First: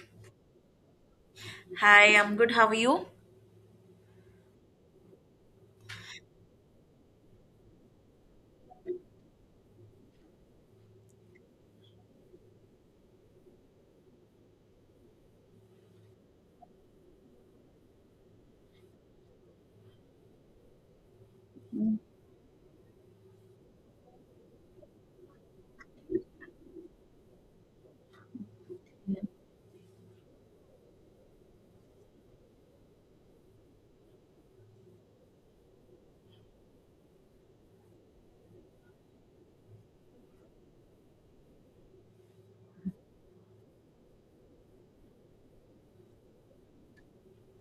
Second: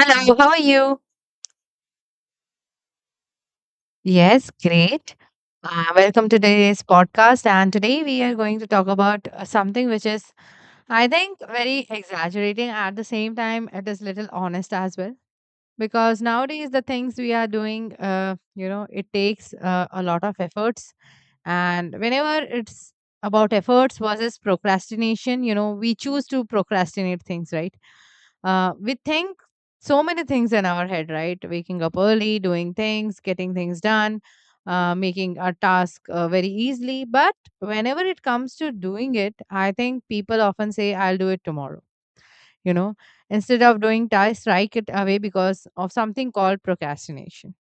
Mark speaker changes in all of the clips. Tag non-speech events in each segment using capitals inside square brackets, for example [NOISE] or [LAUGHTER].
Speaker 1: Hello, how are you?
Speaker 2: Hi, I'm good. How are you?
Speaker 1: Yes, great. Welcome to today's podcast. And today we are going to talk about something which is, I think, very exaggerating. At the same time, it is little honest as well. Because nowadays, the things we are doing, it takes a lot of efforts. And whenever it's about efforts versus procrastination, we choose to procrastinate things, right? We think so many things in our head, right? Waking up early, doing things, getting things done, making a task very easily. But whenever it comes to doing it, I think people often say, I'll do it tomorrow, you know, instead of doing tasks, strike it away because of something called procrastination.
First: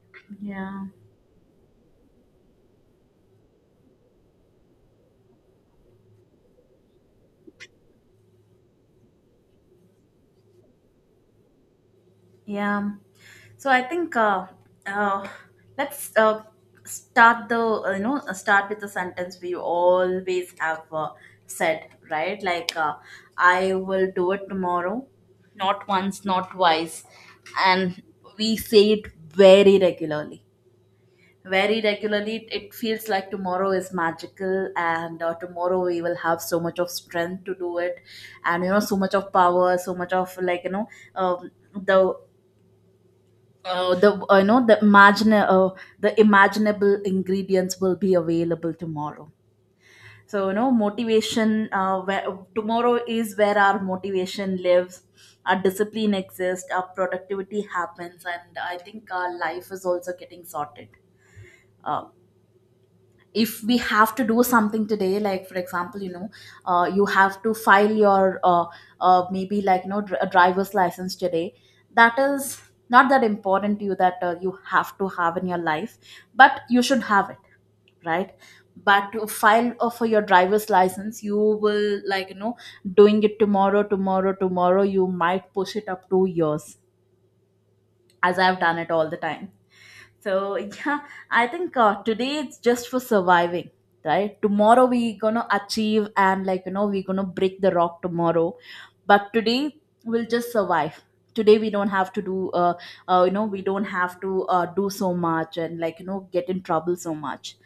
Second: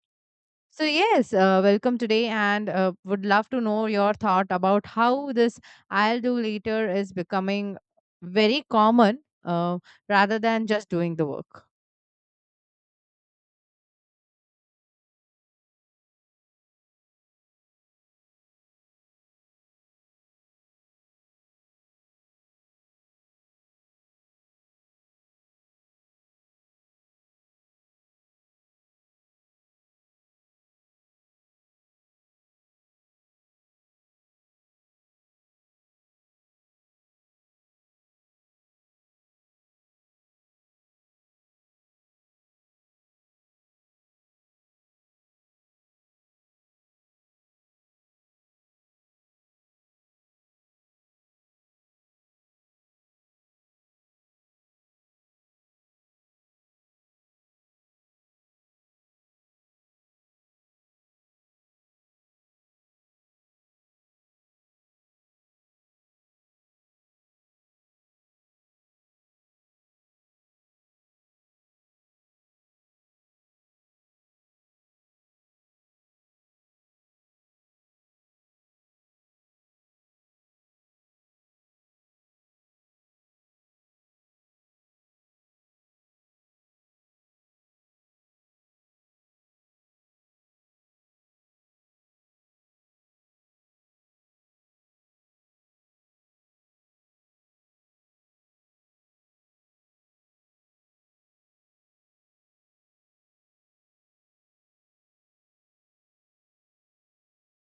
Speaker 1: So,
Speaker 2: Yeah.
Speaker 1: yes, welcome today, and would love to know your thought about how this I'll do later is becoming very common, uh, rather than just doing the work.
Speaker 2: Yeah. So I think uh, let's start the start with the sentence we always have said, right? I will do it tomorrow, not once, not twice, and we say it very regularly. Very regularly, it feels like tomorrow is magical, and tomorrow we will have so much of strength to do it, and you know, so much of power, so much of, like you know, um, the the you know the imagine the imaginable ingredients will be available tomorrow. So you know, motivation, tomorrow is where our motivation lives, our discipline exists, our productivity happens, and I think our life is also getting sorted. uh, if we have to do something today, like for example, you know, you have to file your maybe, like you know, a driver's license today, that is not that important to you, that you have to have in your life, but you should have it, right? But to file for your driver's license, you will, like you know, doing it tomorrow, tomorrow, tomorrow, you might push it up 2 years, as I've done it all the time. So yeah, I think today it's just for surviving, right? Tomorrow we gonna achieve, and like you know, we gonna break the rock tomorrow, but today we'll just survive. Today we don't have to do we don't have to do so much, and like you know, get in trouble so much.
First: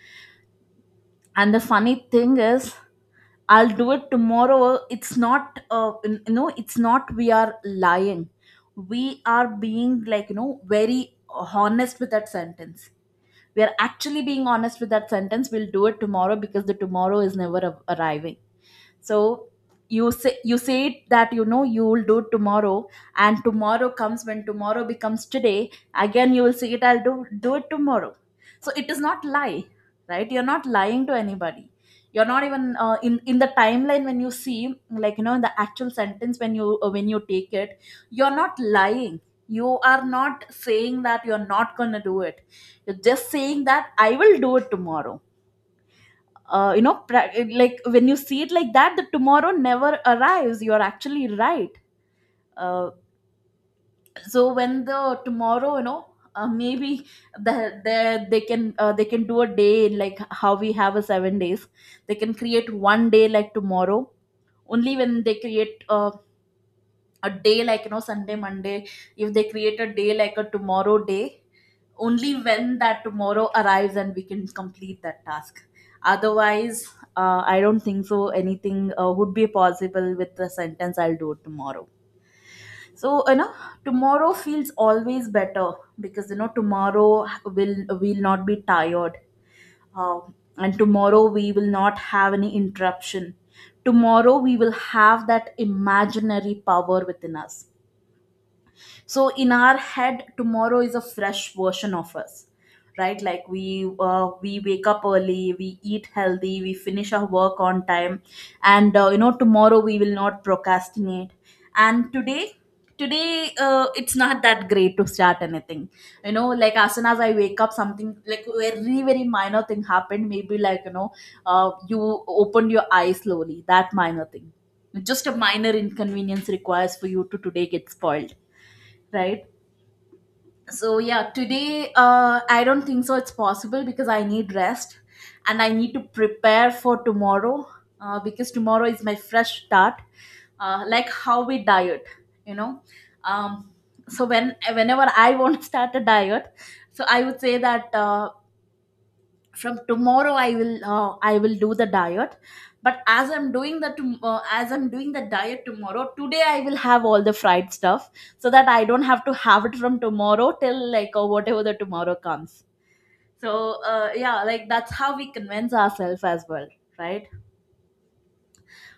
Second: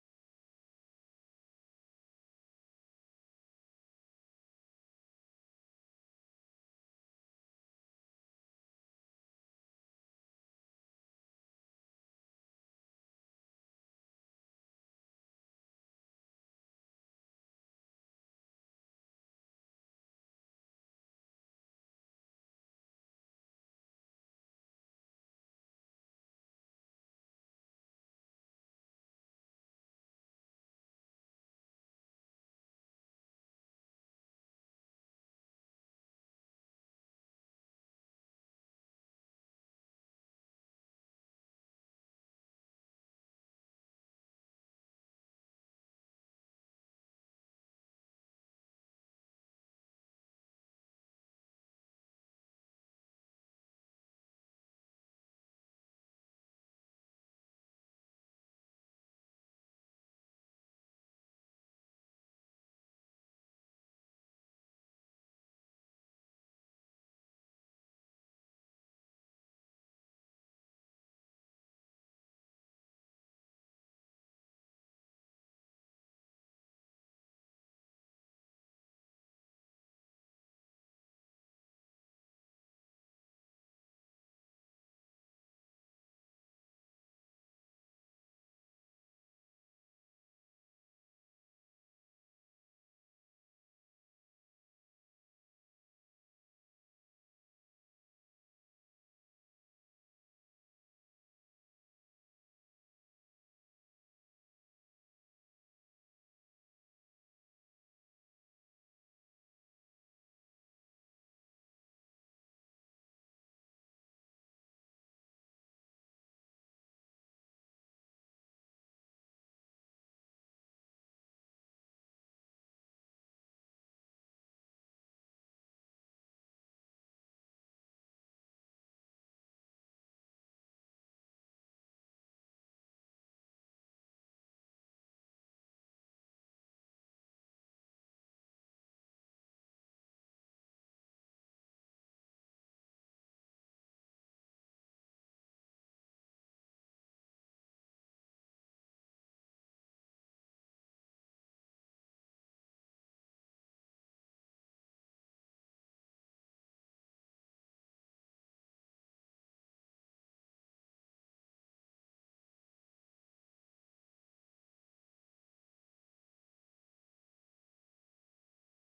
Speaker 2: And the funny thing is, I'll do it tomorrow. It's not you know, it's not we are lying. We are being, like you know, very honest with that sentence. We are actually being honest with that sentence. We'll do it tomorrow because the tomorrow is never arriving. So you say, you say it that, you know, you will do tomorrow, and tomorrow comes. When tomorrow becomes today, again you will say it, I'll do it tomorrow. So it is not lie, right? You're not lying to anybody. You're not even in the timeline, when you see, like you know, in the actual sentence, when you take it, you're not lying. You are not saying that you're not going to do it. You're just saying that I will do it tomorrow. You know, like when you see it like that, the tomorrow never arrives, you are actually right. uh, so when the tomorrow, you know, maybe they can do a day like how we have a 7 days, they can create one day like tomorrow. Only when they create a day like, you know, Sunday, Monday, if they create a day like a tomorrow day, only when that tomorrow arrives, and we can complete that task. Otherwise, I don't think so anything would be possible with the sentence I'll do it tomorrow. So you know, tomorrow feels always better, because you know, tomorrow will will not be tired, uh, and tomorrow we will not have any interruption. Tomorrow we will have that imaginary power within us. So in our head, tomorrow is a fresh version of us, right? Like we wake up early, we eat healthy, we finish our work on time, and you know, tomorrow we will not procrastinate. And today, today it's not that great to start anything. You know, like, as soon as I wake up, something like very, very minor thing happened, maybe, like you know, you opened your eyes slowly, that minor thing, just a minor inconvenience requires for you to today get spoiled, right? So yeah, today I don't think so it's possible, because I need rest, and I need to prepare for tomorrow, because tomorrow is my fresh start. Like how we diet, you know. um, so when, whenever I want to start a diet, so I would say that from tomorrow I will do the diet. But as I'm doing the as I'm doing the diet tomorrow, today I will have all the fried stuff, so that I don't have to have it from tomorrow, till, like, or whatever the tomorrow comes. So yeah, like that's how we convince ourselves as well, right?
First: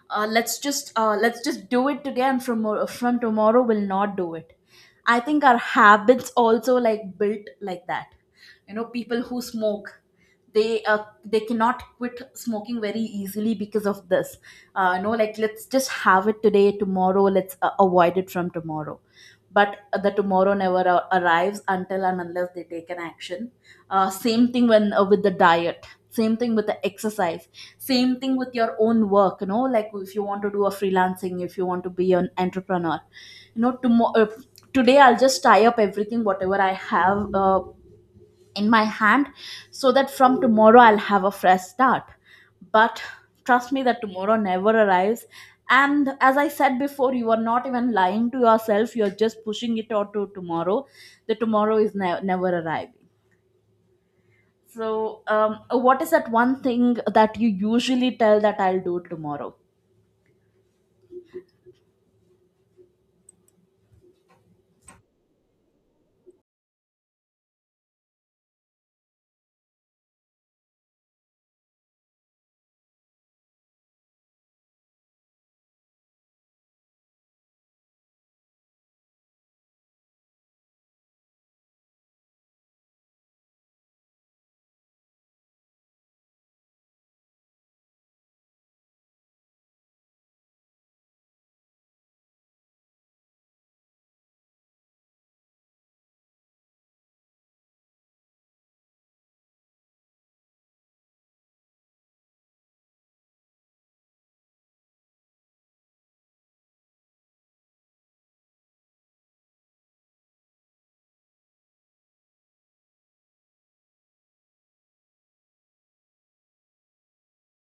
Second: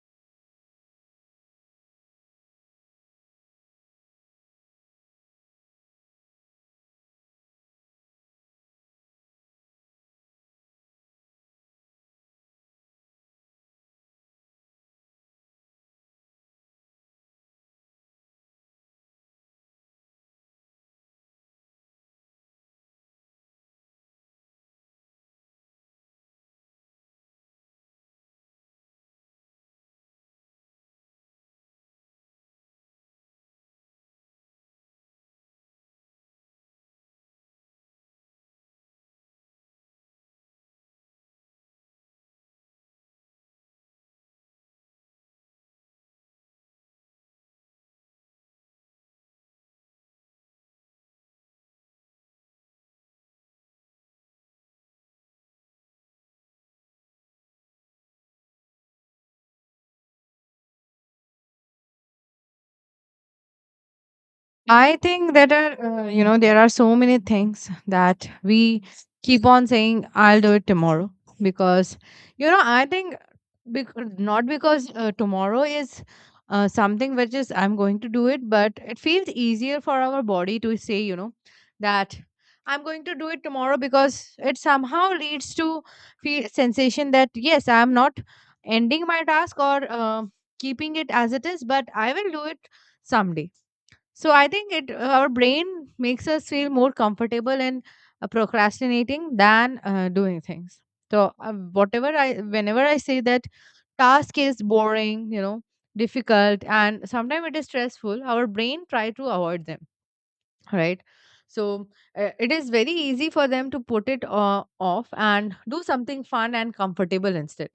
Speaker 2: Let's just do it today, and from from tomorrow will not do it. I think our habits also like built like that. You know, people who smoke, they cannot quit smoking very easily because of this. You know, like, let's just have it today, tomorrow let's avoid it from tomorrow. But the tomorrow never arrives until and unless they take an action. Same thing when with the diet, same thing with the exercise, same thing with your own work. You know, like, if you want to do a freelancing, if you want to be an entrepreneur, you know, tomorrow today I'll just tie up everything whatever I have in my hand, so that from tomorrow I'll have a fresh start. But trust me, that tomorrow never arrives. And as I said before, you are not even lying to yourself, you're just pushing it out to tomorrow. The tomorrow is never arriving. So, what is that one thing that you usually tell that I'll do tomorrow?
Speaker 1: I think that are, there are so many things that we keep on saying, I'll do it tomorrow. Because, I think not because tomorrow is something which is I'm going to do it, but it feels easier for our body to say, that I'm going to do it tomorrow because it somehow leads to feel sensation that, yes, I'm not ending my task or keeping it as it is, but I will do it someday. So I think it our brain makes us feel more comfortable in procrastinating than doing things. So whatever I whenever I say that task is boring, you know, difficult and sometimes it is stressful, our brain try to avoid them, right? So it is very easy for them to put it off and do something fun and comfortable instead,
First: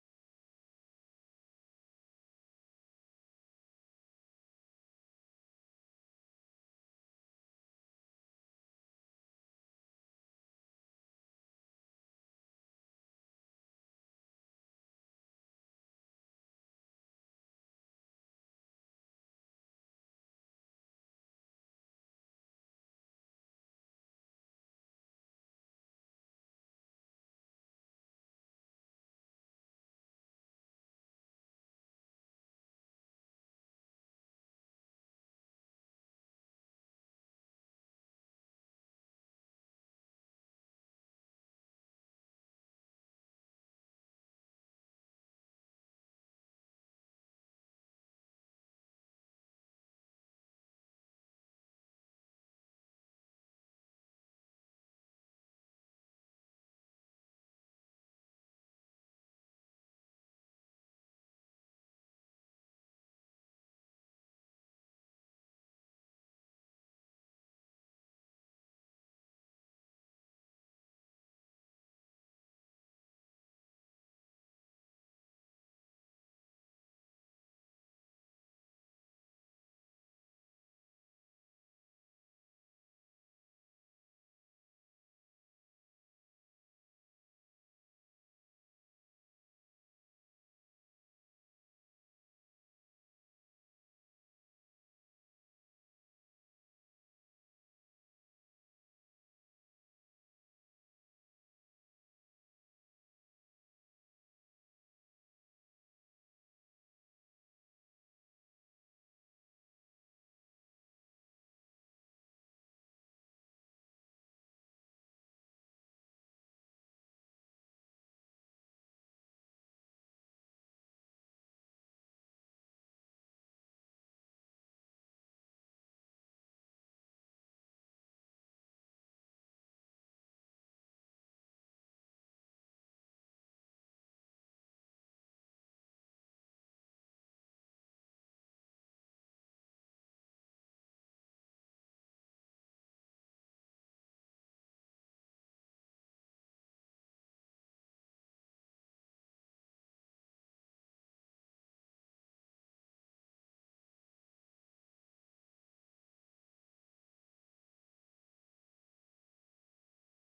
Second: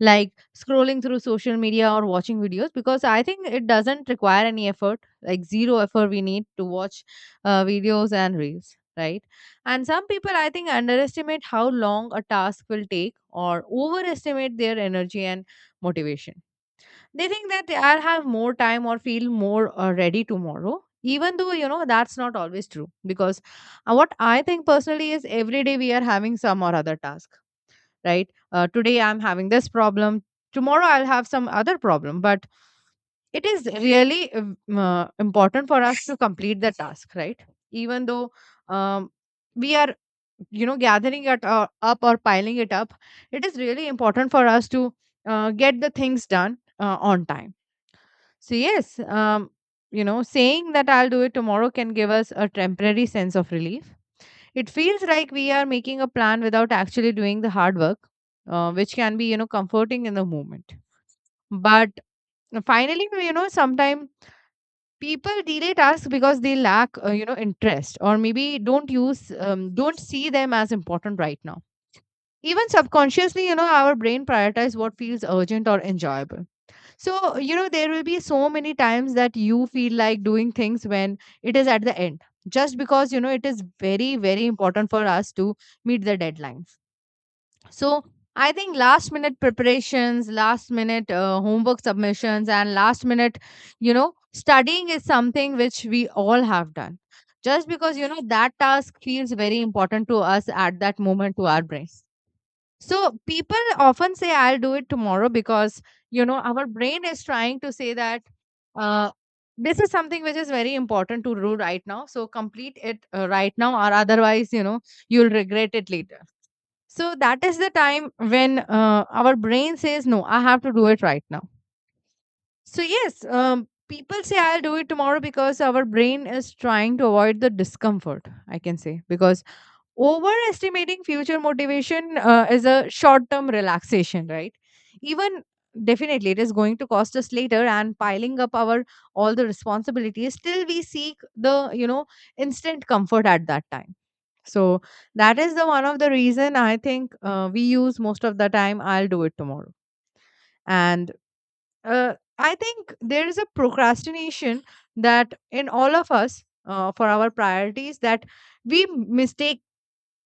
Speaker 1: like scrolling through social media or watching videos, because I think it doesn't require any effort, like zero effort we need to watch videos and reels, right? And some people, I think, underestimate how long a task will take or overestimate their energy and motivation. They think that they are have more time or feel more ready tomorrow. Even though you know that's not always true, because what I think personally is every day we are having some or other task, right? Today I'm having this problem. Tomorrow I'll have some other problem, but it is really important for us to complete the task, right? Even though um, we are gathering it up or piling it up, it is really important for us to get the things done on time. So, yes, saying that I'll do it tomorrow can give us a temporary sense of relief. It feels like we are making a plan without actually doing the hard work, which can be, comforting in the moment. But finally, sometimes people delay tasks because they lack, interest or maybe don't see them as important right now. Even subconsciously, our brain prioritizes what feels urgent or enjoyable. So, there will be so many times that you feel like doing things when it is at the end, just because, it is very, very important for us to meet the deadlines. So, I think last minute preparations, last minute homework submissions, and last minute, studying is something which we all have done. Just because, that task feels very important to us at that moment to our brain. So people often say I'll do it tomorrow because our brain is trying to say that uh, this is something which is very important to do right now. So complete it right now, or otherwise, you'll regret it later. So that is the time when our brain says, "No, I have to do it right now." So yes, people say I'll do it tomorrow because our brain is trying to avoid the discomfort, I can say, because overestimating future motivation is a short term relaxation, right? Even definitely it is going to cost us later and piling up our all the responsibilities, still we seek the instant comfort at that time. So that is the one of the reason I think we use most of the time I'll do it tomorrow. And I think there is a procrastination that in all of us, for our priorities that we mistake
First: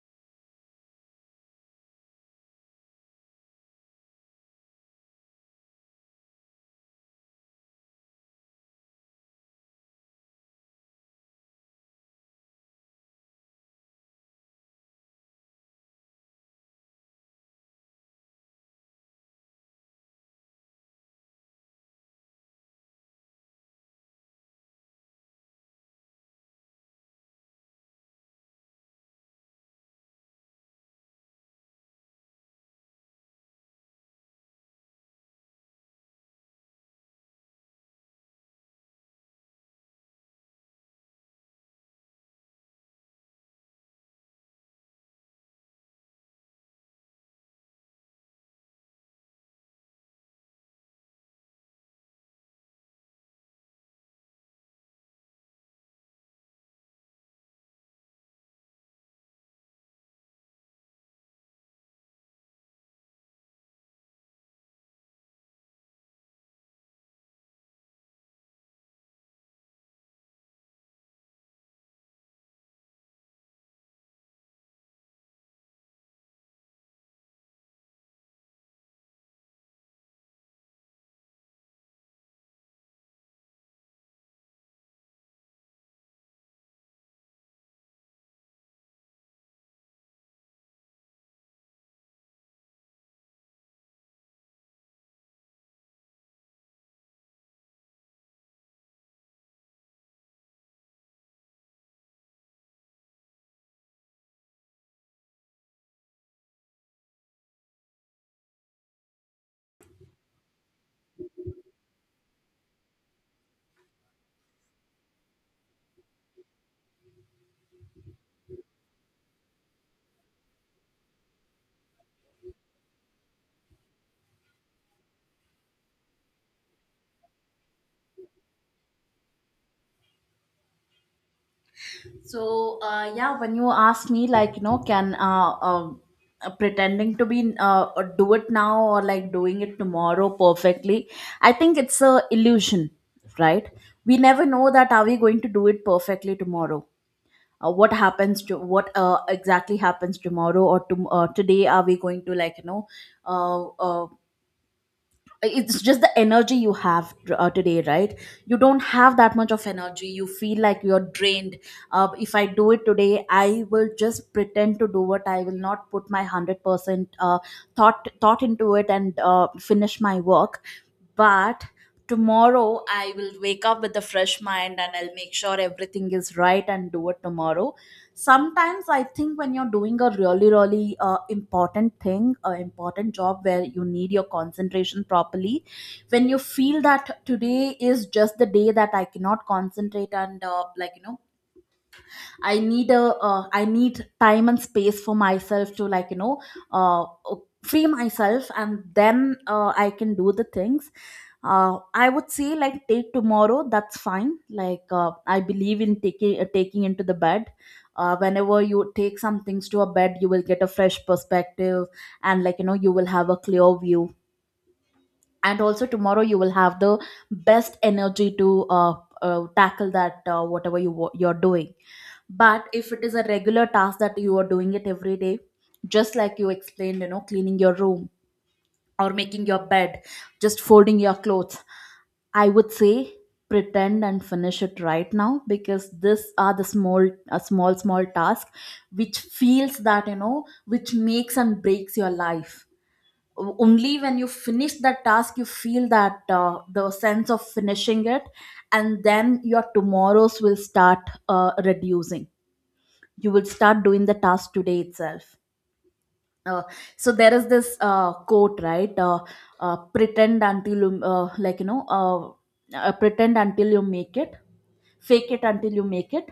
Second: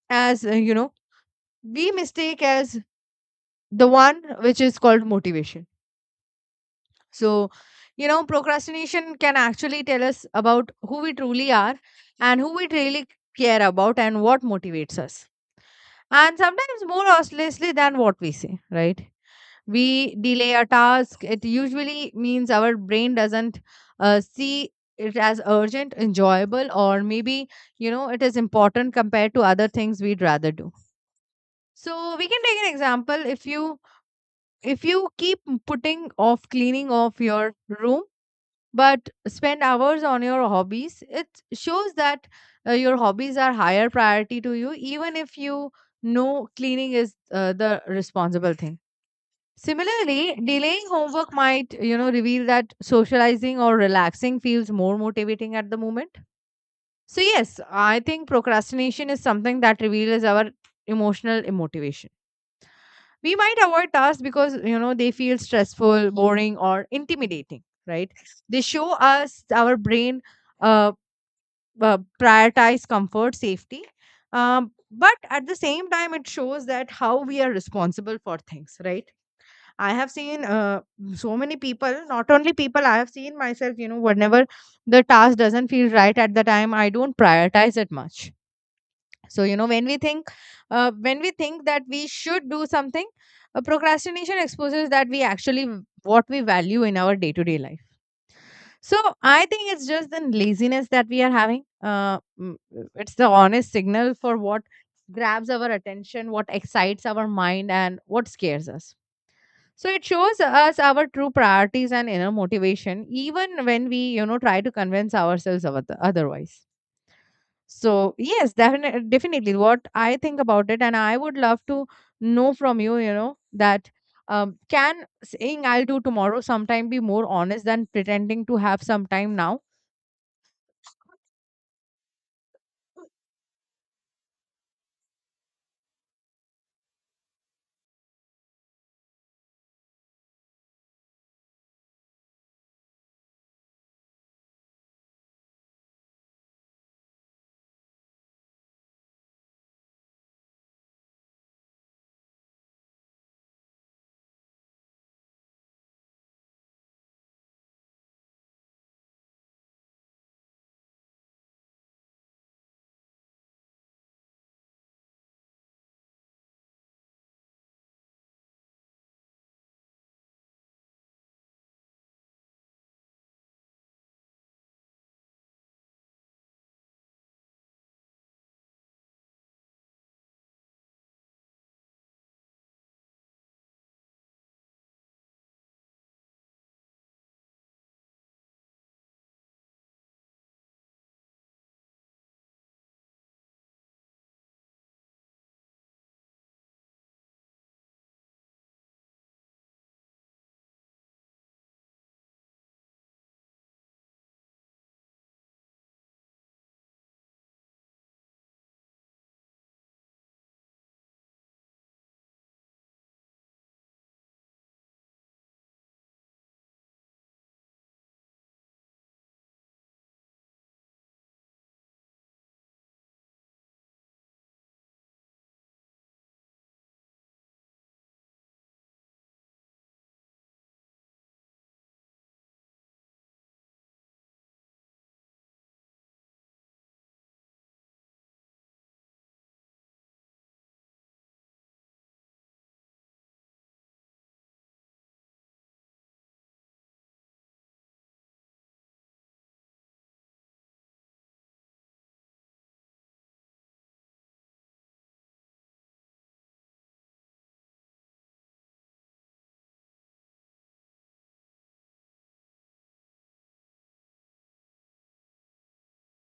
Speaker 1: as we mistake as the one which is called motivation. So, procrastination can actually tell us about who we truly are and who we really care about and what motivates us. And sometimes more obviously than what we say, right? We delay a task, it usually means our brain doesn't see it as urgent, enjoyable, or it is important compared to other things we'd rather do. So, we can take an example. If you keep putting off cleaning off your room but spend hours on your hobbies, it shows that your hobbies are higher priority to you, even if you know cleaning is the responsible thing. Similarly, delaying homework might reveal that socializing or relaxing feels more motivating at the moment. So yes, I think procrastination is something that reveals our emotional immotivation. We might avoid tasks because they feel stressful, boring or intimidating, right? They show us our brain uh, prioritize comfort, safety, but at the same time it shows that how we are responsible for things, right? I have seen so many people, not only people, I have seen myself, whenever the task doesn't feel right at the time I don't prioritize it much. So when we think that we should do something, procrastination exposes that we actually what we value in our day to day life. So I think it's just the laziness that we are having. Uh, mm, it's the honest signal for what grabs our attention, what excites our mind and what scares us. So it shows us our true priorities and inner motivation even when we try to convince ourselves of otherwise. So yes, definitely, definitely. What I think about it, and I would love to know from you, that can saying "I'll do tomorrow" sometime be more honest than pretending to have some time now?
Speaker 2: So, yeah, when you ask me, like, you know, can pretending to be do it now, or like doing it tomorrow perfectly, I think it's a illusion, right? We never know that are we going to do it perfectly tomorrow. What happens to what exactly happens tomorrow, or to, today? Are we going to, like you know, uh, uh, it's just the energy you have today, right? You don't have that much of energy, you feel like you're drained. If I do it today, I will just pretend to do it, I will not put my 100% thought into it and finish my work. But tomorrow I will wake up with a fresh mind, and I'll make sure everything is right and do it tomorrow. Sometimes I think, when you're doing a really, really important thing, a important job where you need your concentration properly, when you feel that today is just the day that I cannot concentrate, and like you know, I need a I need time and space for myself to, like you know, uh, free myself, and then I can do the things. I would say, like, take tomorrow. That's fine. Like I believe in taking into the bed. Whenever you take some things to a bed, you will get a fresh perspective, and like you know, you will have a clear view, and also tomorrow you will have the best energy to tackle that whatever you you're doing. But if it is a regular task that you are doing it every day, just like you explained, you know, cleaning your room, or making your bed, just folding your clothes, I would say pretend and finish it right now, because this are the small, a small, small task, which feels that, you know, which makes and breaks your life. Only when you finish that task, you feel that the sense of finishing it, and then your tomorrows will start reducing. You will start doing the task today itself. uh, so there is this quote, right? Pretend until you like you know Pretend until you make it. Fake it until you make it.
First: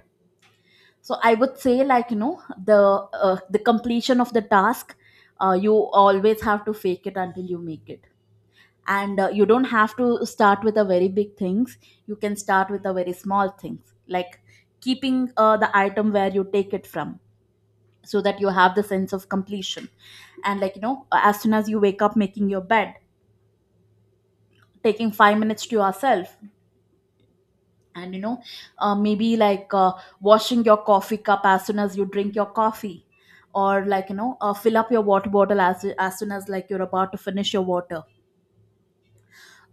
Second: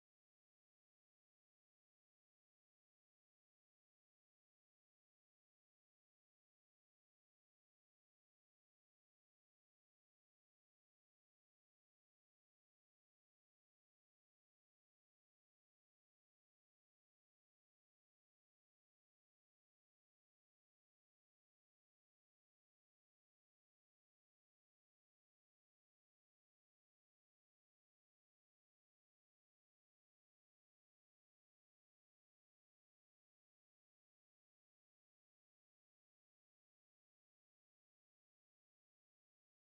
Speaker 2: So I would say, like you know, the completion of the task, you always have to fake it until you make it. And you don't have to start with a very big things, you can start with a very small things, like keeping the item where you take it from, so that you have the sense of completion. And like you know, as soon as you wake up, making your bed, taking 5 minutes to yourself, and you know, maybe like washing your coffee cup as soon as you drink your coffee, or like you know, fill up your water bottle as soon as like you're about to finish your water.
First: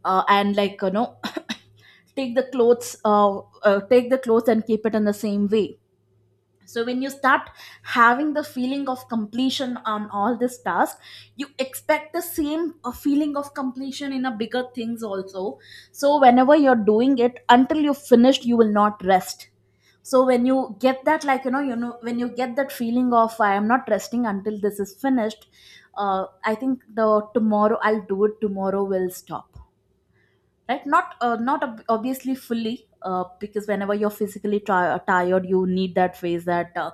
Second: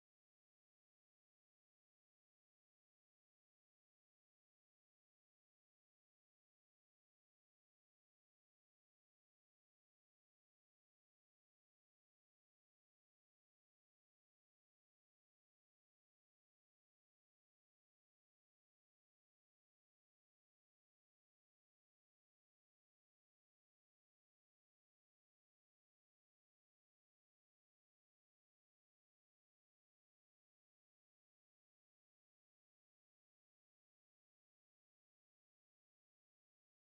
Speaker 2: And like you know, [COUGHS] take the clothes uh, take the clothes and keep it in the same way. So when you start having the feeling of completion on all this task, you expect the same feeling of completion in a bigger things also. So whenever you're doing it, until you finished, you will not rest. So when you get that, like you know when you get that feeling of I am not resting until this is finished. I think the tomorrow I'll do it tomorrow will stop, right? Not obviously fully, because whenever you're physically tired you need that phase, that,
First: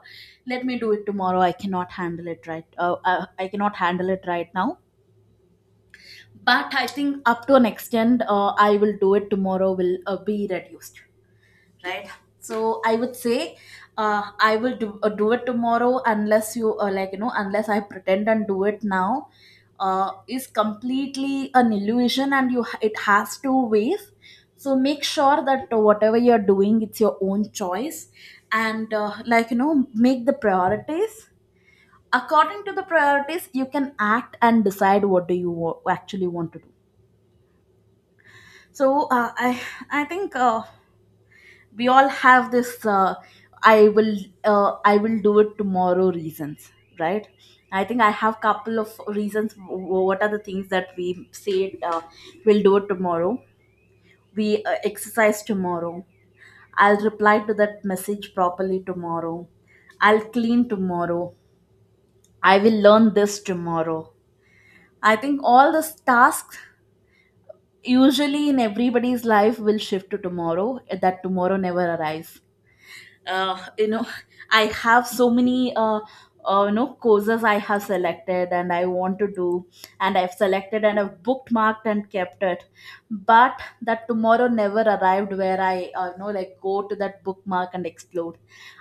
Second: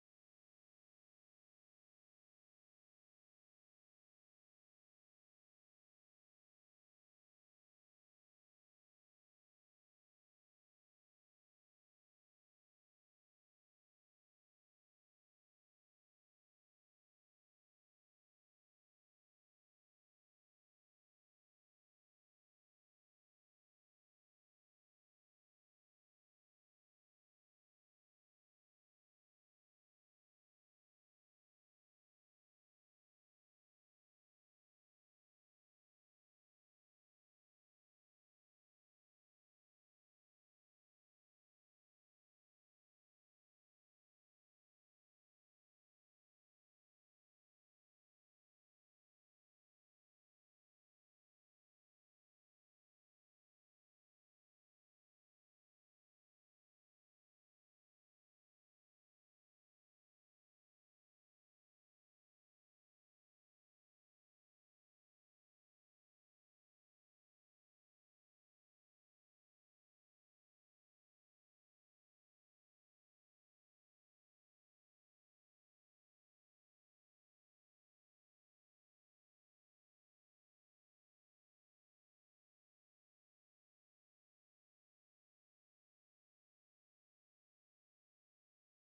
Speaker 2: let me do it tomorrow, I cannot handle it right. I cannot handle it right now. But I think up to an extent, I will do it tomorrow will be reduced, right? So I would say, I will do it tomorrow unless you, like you know unless I pretend and do it now, is completely an illusion. And it has two ways. So make sure that whatever you're doing, it's your own choice. And make the priorities. According to the priorities, you can act and decide what do you actually want to do. So I think we all have this i will I will do it tomorrow reasons, right? I think I have couple of reasons, what are the things that we say, uh, we'll do it tomorrow. We, exercise tomorrow. I'll reply to that message properly tomorrow. I'll clean tomorrow. I will learn this tomorrow. I think all these tasks usually in everybody's life will shift to tomorrow. That tomorrow never arrives. You know, I have so many, you know, courses I have selected and I want to do, and I've selected and I've bookmarked and kept it. But that tomorrow never arrived where I, you know, like go to that bookmark and explore.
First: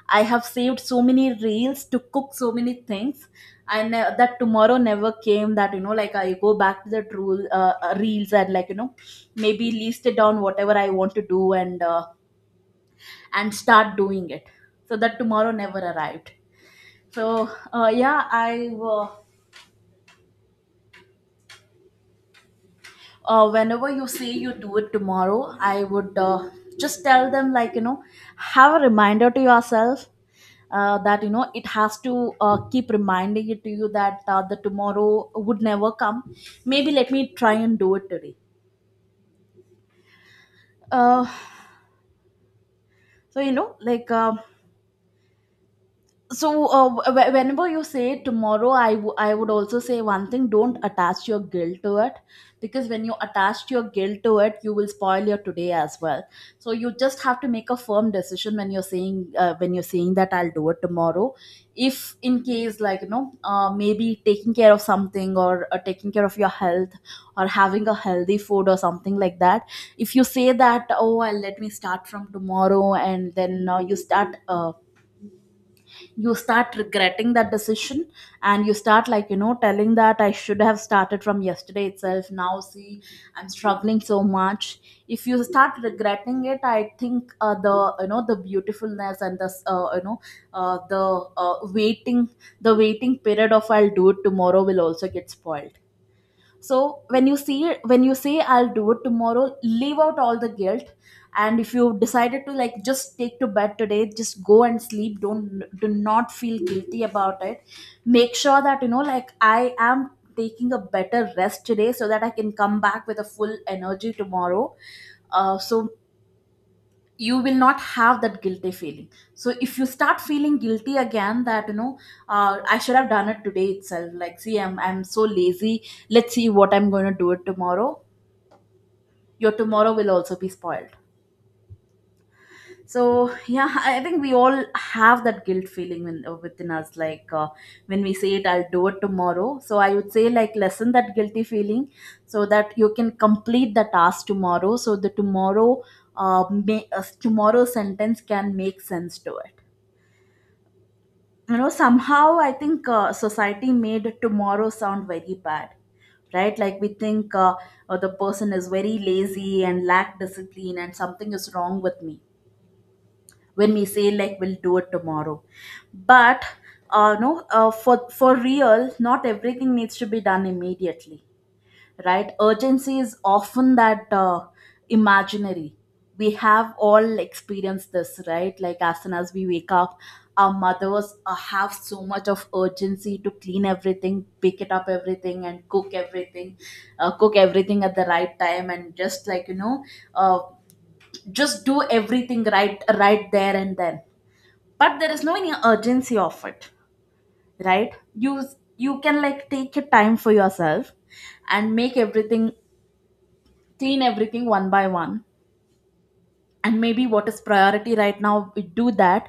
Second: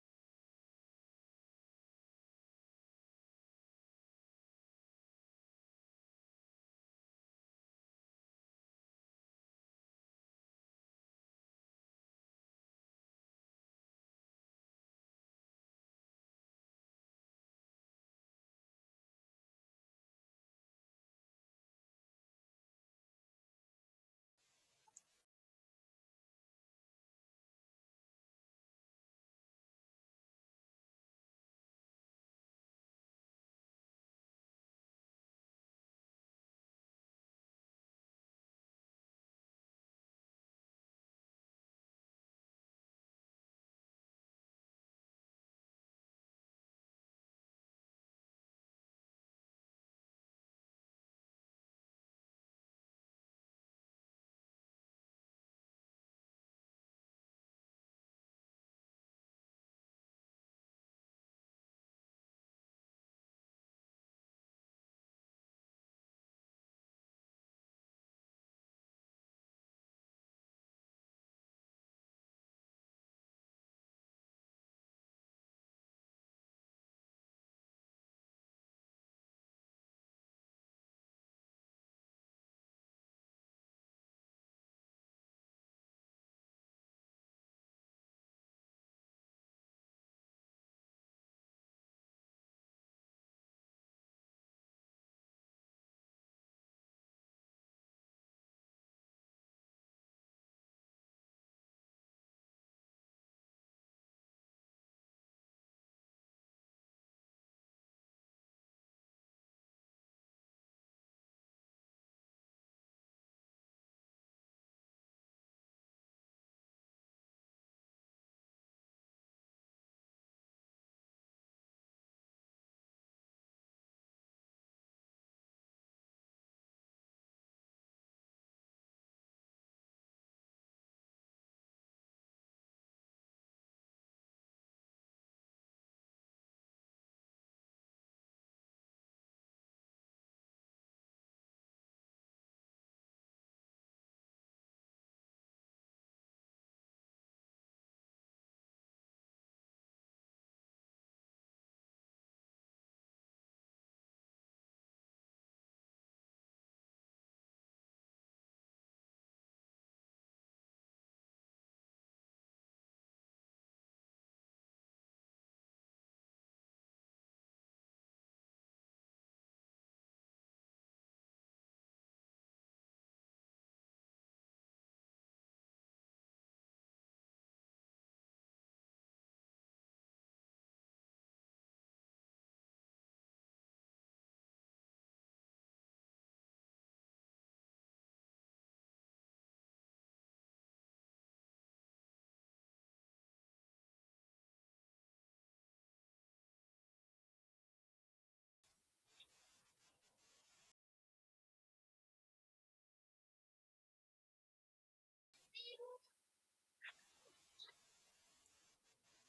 Speaker 2: I have saved so many reels to cook so many things. And that tomorrow never came that, you know, like I go back to the rule reels and maybe list it down whatever I want to do, and start doing it. So that tomorrow never arrived. So yeah, I whenever you say you do it tomorrow, I would, just tell them, have a reminder to yourself, that you know it has to keep reminding it to you that the tomorrow would never come. Maybe let me try and do it today. uh, so you know like um so whenever you say tomorrow, I would also say one thing: don't attach your guilt to it. Because when you attach your guilt to it, you will spoil your today as well. So you just have to make a firm decision when you're saying that I'll do it tomorrow. If in case, maybe taking care of something or taking care of your health, or having a healthy food or something like that, if you say that, oh, I'll, let me start from tomorrow, and then you start regretting that decision, and you start, telling that I should have started from yesterday itself, now see, I'm struggling so much. If you start regretting it, I think, the, the beautifulness and the, uh, the waiting, the waiting period of I'll do it tomorrow will also get spoiled. So when you say I'll do it tomorrow, leave out all the guilt. And if you decided to like just take to bed today, just go and sleep, don't do not feel guilty about it. Make sure that, you know, like I am taking a better rest today so that I can come back with a full energy tomorrow. So you will not have that guilty feeling. So if you start feeling guilty again that, you know, I should have done it today itself, like see, I'm so lazy, let's see what I'm going to do it tomorrow, your tomorrow will also be spoiled. So yeah, I think we all have that guilt feeling in within us, like, when we say it I'll do it tomorrow. So I would say, like, lessen that guilty feeling so that you can complete the task tomorrow, so the tomorrow tomorrow sentence can make sense to it. You know, somehow I think society made tomorrow sound very bad, right? Like we think, the person is very lazy and lack discipline and something is wrong with me when we say like we'll do it tomorrow. But no, for real, not everything needs to be done immediately, right? Urgency is often that, imaginary. We have all experienced this, right? Like as soon as we wake up, our mothers, have so much of urgency to clean everything, pick it up everything, and cook everything. Cook everything at the right time and just, uh, just do everything right, right there and then. But there is no any urgency of it, right? You can like take your time for yourself and make everything, clean everything one by one, and maybe what is priority right now, we do that,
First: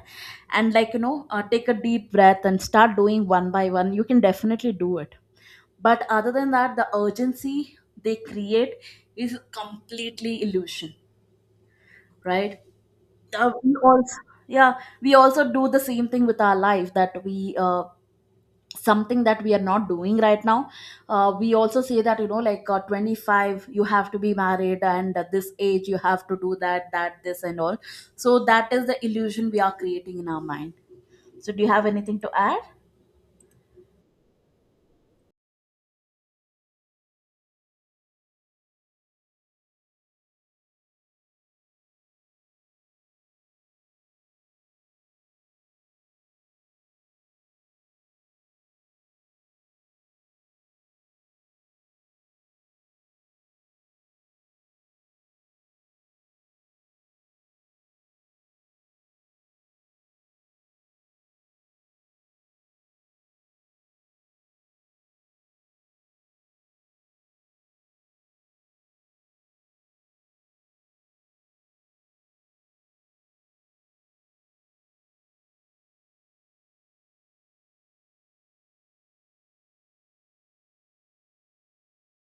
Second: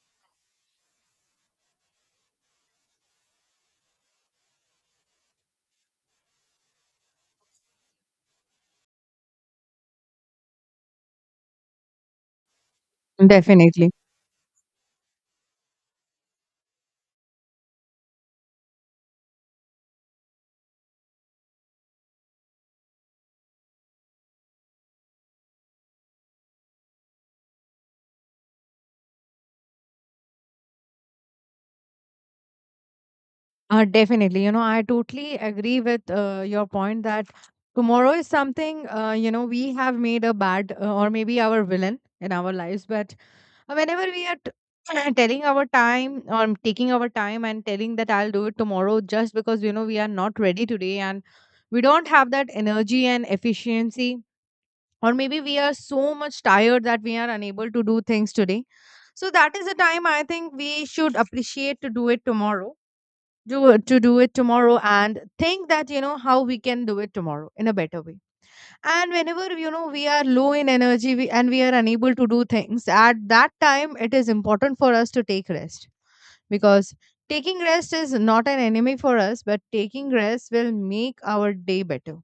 Speaker 2: and, take a deep breath and start doing one by one, you can definitely do it. But other than that, the urgency they create is completely illusion, right? We
Speaker 1: Definitely.
Speaker 2: also Yeah, we also do the same thing with our life, that we, something that we are not doing right now, we also say that, you know, like, 25 you have to be married, and at this age you have to do that, that, this, and all. So that is the illusion we are creating in our mind. So do you have anything to add?
Speaker 1: Definitely. I totally agree with your point that tomorrow is something, we have made a bad, or maybe our villain in our lives. But whenever we are [CLEARS THROAT] telling our time or taking our time and telling that I'll do it tomorrow, just because, we are not ready today and we don't have that energy and efficiency, or maybe we are so much tired that we are unable to do things today. So that is the time I think we should appreciate to do it tomorrow and think that you know how we can do it tomorrow in a better way. And whenever we are low in energy, and we are unable to do things at that time, it is important for us to take rest, because taking rest is not an enemy for us, but taking rest will make our day better.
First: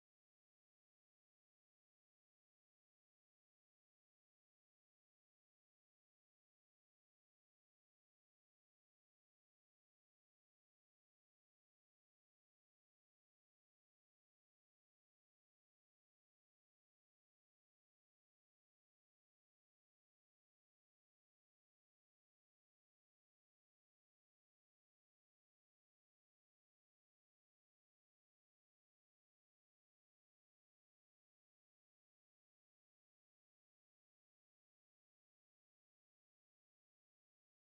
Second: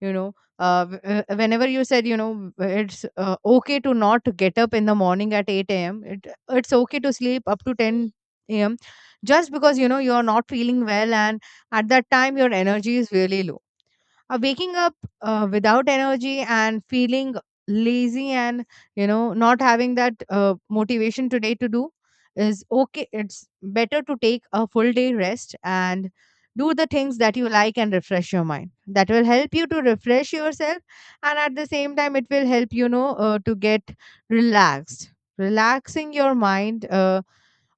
Speaker 1: You know uh, w- uh, whenever you said, it's okay to not get up in the morning at 8 a.m., it's okay to sleep up to 10 a.m. just because you know you're not feeling well and at that time your energy is really low. Waking up without energy and feeling lazy and not having that motivation today to do is okay. It's better to take a full day rest and do the things that you like and refresh your mind. That will help you to refresh yourself, and at the same time, it will help to get relaxed. Relaxing your mind uh,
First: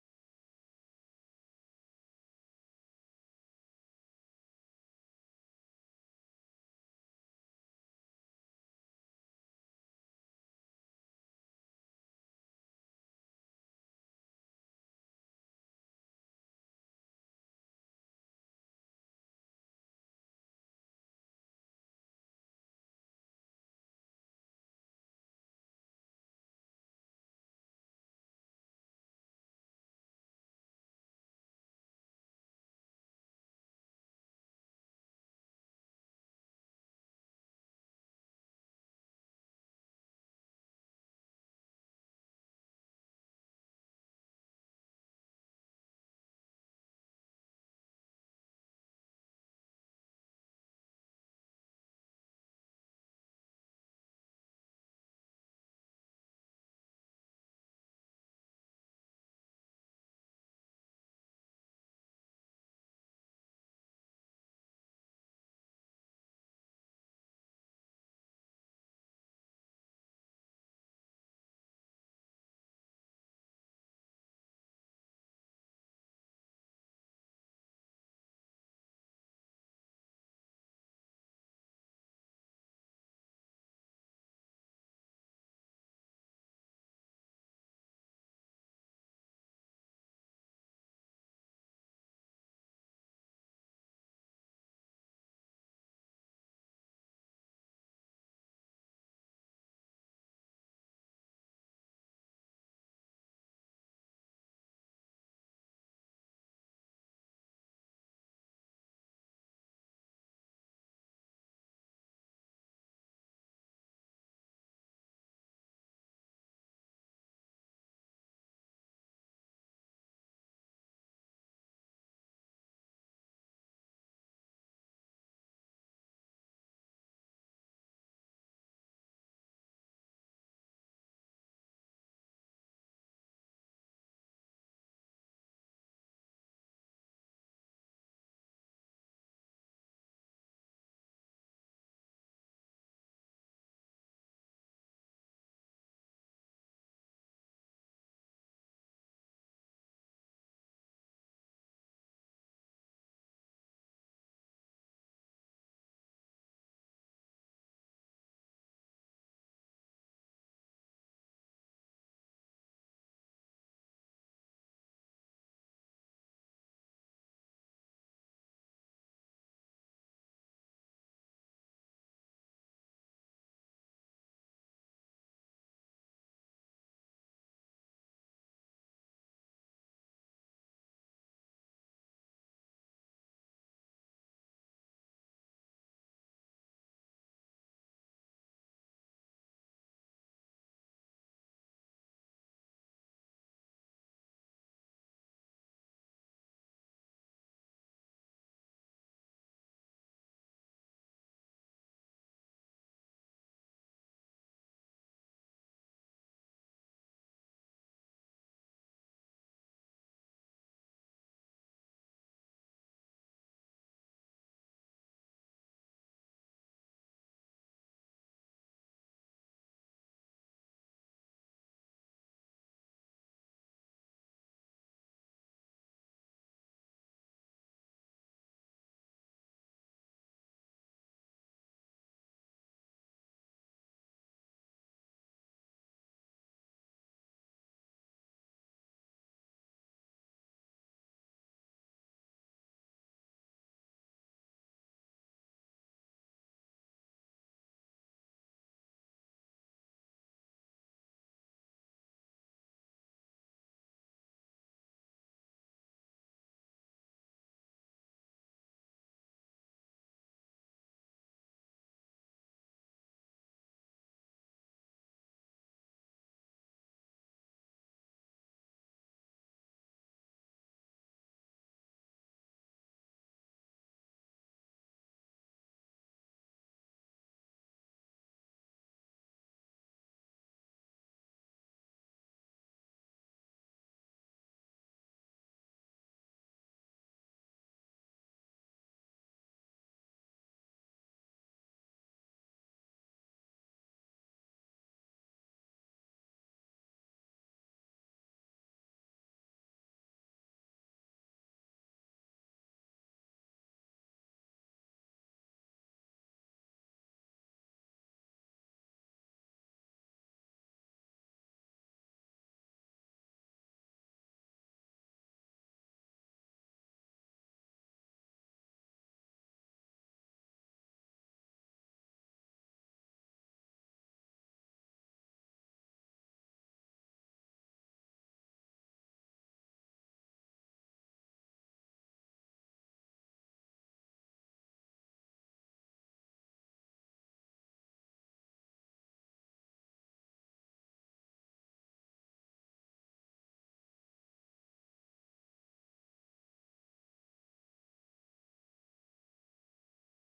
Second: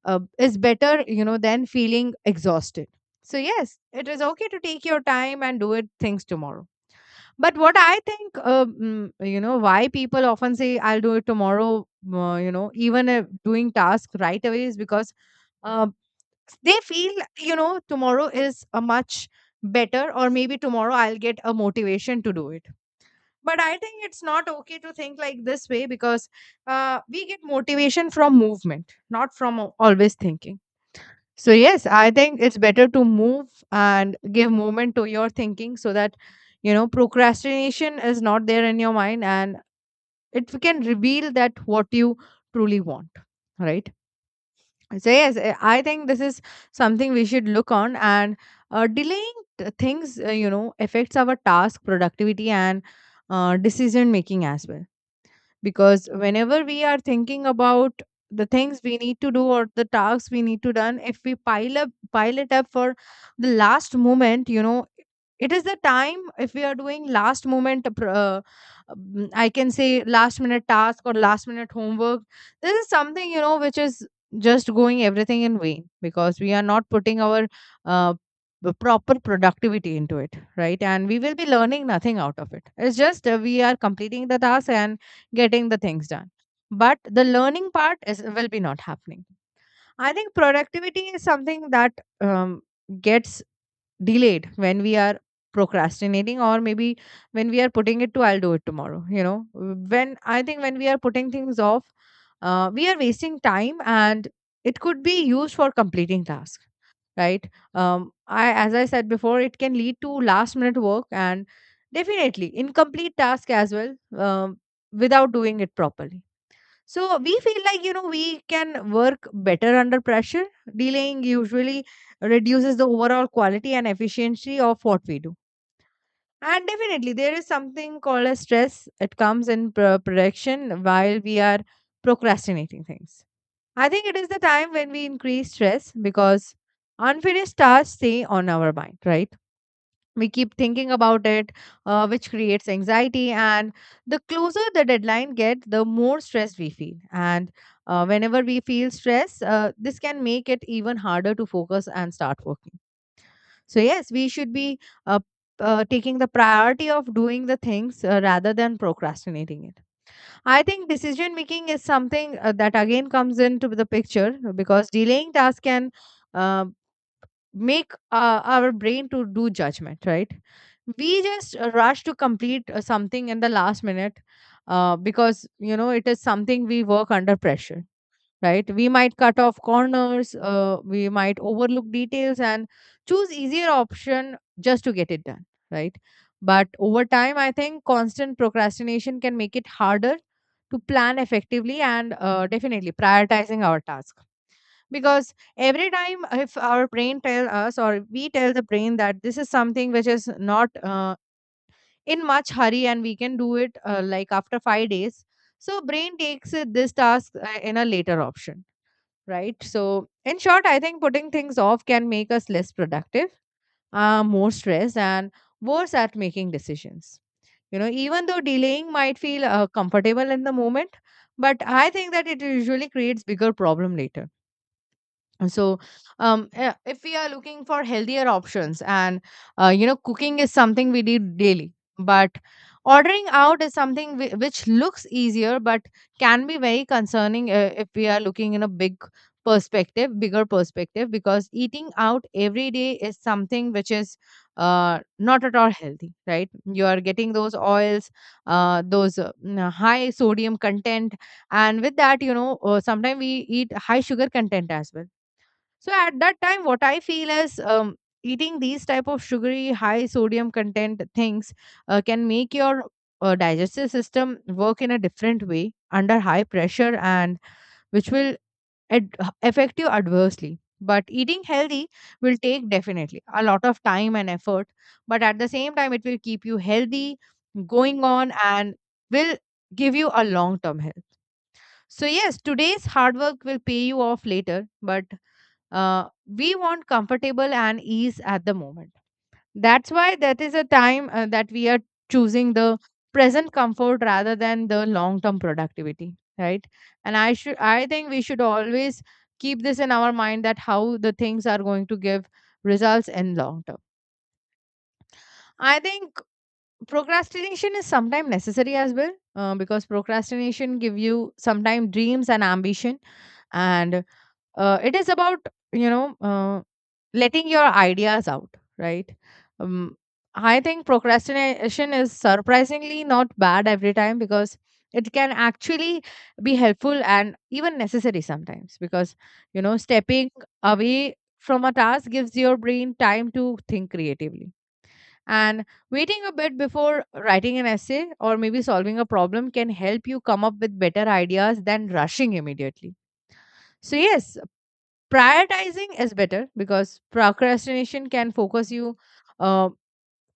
Speaker 1: uh, is better, than feeling exhausted. So yes, it is okay to take your time and do it things tomorrow. But what I think, why people often say, I'll do it tomorrow, even doing tasks right away is because uh, they feel, tomorrow is a much better, or maybe tomorrow I'll get a motivation to do it. But I think it's not okay to think like this way because we get motivation from movement, not from always thinking. So yes, I think it's better to move and give movement to your thinking so that you know procrastination is not there in your mind, and it can reveal that what you truly want, right? So yes, I think this is something we should look on. And delaying things, you know, affects our task productivity and decision making as well, because whenever we are thinking about the things we need to do or the tasks we need to done, if we pile it up for the last moment, you know, it is the time. If we are doing last moment, I can say last minute task or last minute homework, this is something, you know, which is just going everything in vain, because we are not putting our uh, the proper productivity into it, right? And we will be learning nothing out of it. It's just, we are completing the task and getting the things done, but the learning part is will be not happening. I think productivity is something that gets delayed when we are procrastinating, or maybe when we are putting it to I'll do it tomorrow, you know. When I think when we are putting things off, we are wasting time and it could be used for completing tasks, right? um, I, as I said before, it can lead to last minute work and definitely incomplete task as well, um, without doing it properly. So we feel like, you know, we can work better under pressure. Delaying usually reduces the overall quality and efficiency of what we do. And definitely, there is something called as stress. It comes in production while we are procrastinating things. I think it is the time when we increase stress, because unfinished tasks stay on our mind, right? We keep thinking about it, which creates anxiety. And the closer the deadline gets, the more stress we feel. And whenever we feel stress, this can make it even harder to focus and start working. So yes, we should be uh, taking the priority of doing the things rather than procrastinating it. I think decision making is something that again comes into the picture, because delaying tasks can. um Make our brain to do judgment, right? We just rush to complete something in the last minute, because you know it is something we work under pressure, right? We might cut off corners, we might overlook details and choose easier option just to get it done, right? But over time I think constant procrastination can make it harder to plan effectively and definitely prioritizing our tasks, because every time if our brain tell us, or we tell the brain that this is something which is not in much hurry and we can do it like after 5 days, so brain takes it, this task in a later option, right? So in short, I think putting things off can make us less productive, more stressed, and worse at making decisions. You know, even though delaying might feel comfortable in the moment, but I think that it usually creates bigger problem later. So if we are looking for healthier options, and you know, cooking is something we do daily, but ordering out is something which looks easier, but can be very concerning if we are looking in a bigger perspective, because eating out every day is something which is not at all healthy, right? You are getting those oils, those, high sodium content, and with that, you know, sometimes we eat high sugar content as well. So at that time what I feel is, eating these type of sugary, high sodium content things can make your digestive system work in a different way under high pressure, and which will ad- affect you adversely. But eating healthy will take definitely a lot of time and effort, but at the same time it will keep you healthy going on, and will give you a long term health. So yes, today's hard work will pay you off later, but we want comfortable and ease at the moment. That's why that is a time that we are choosing the present comfort rather than the long term productivity, right? And I think we should always keep this in our mind, that how the things are going to give results in long term. I think procrastination is sometimes necessary as well, because procrastination give you sometimes dreams and ambition, and it is about, you know, letting your ideas out, right? um, I think procrastination is surprisingly not bad every time, because it can actually be helpful and even necessary sometimes, because you know, stepping away from a task gives your brain time to think creatively. And waiting a bit before writing an essay or maybe solving a problem can help you come up with better ideas than rushing immediately. So yes, prioritizing is better, because procrastination can focus you uh,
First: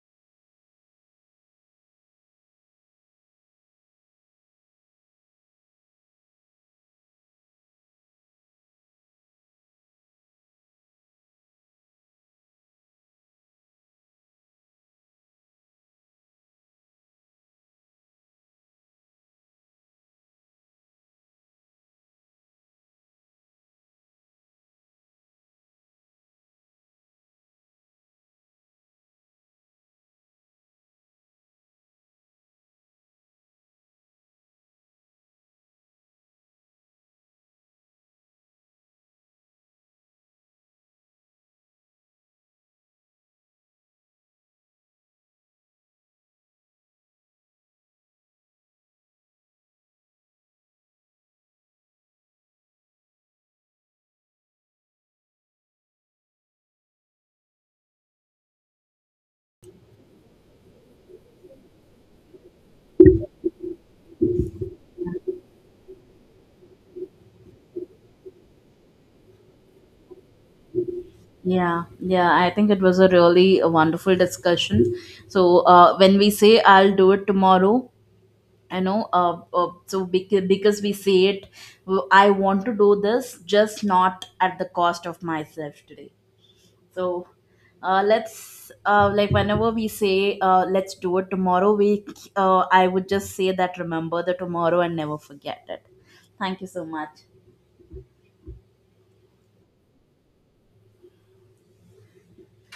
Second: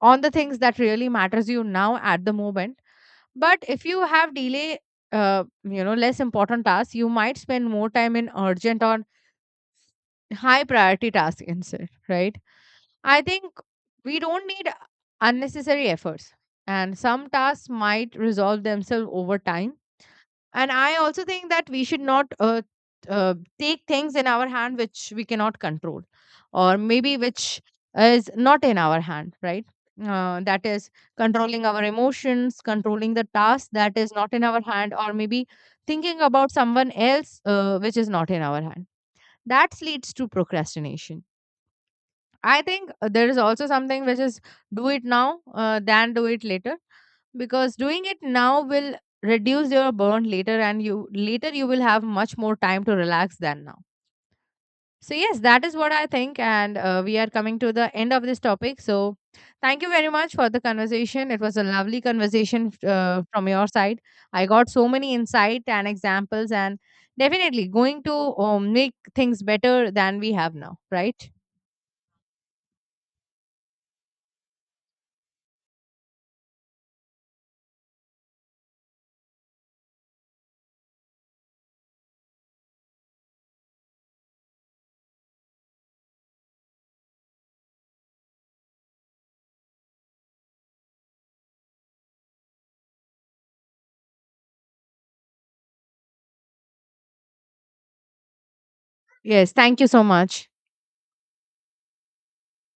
Speaker 1: on the things that really matters you now at the moment. But if you have delay you know less important tasks, you might spend more time in urgent or high priority tasks instead, right? I think we don't need unnecessary efforts, and some tasks might resolve themselves over time. And I also think that we should not take things in our hand which we cannot control, or maybe which is not in our hand, right? That is controlling our emotions, controlling the task that is not in our hand, or maybe thinking about someone else which is not in our hand, that leads to procrastination. I think there is also something which is do it now than do it later, because doing it now will reduce your burn later, and you later you will have much more time to relax than now. So yes, that is what I think, and we are coming to the end of this topic. So thank you very much for the conversation. It was a lovely conversation from your side. I got so many insight and examples, and definitely going to make things better than we have now, right?
Speaker 2: Yeah, yeah, I think it was a really a wonderful discussion. So when we say I'll do it tomorrow, I know, so because we say it, I want to do this just not at the cost of myself today. So let's like whenever we say, let's do it tomorrow, we, I would just say that remember the tomorrow and never forget it. Thank you so much.
Speaker 1: Yes, thank you so much.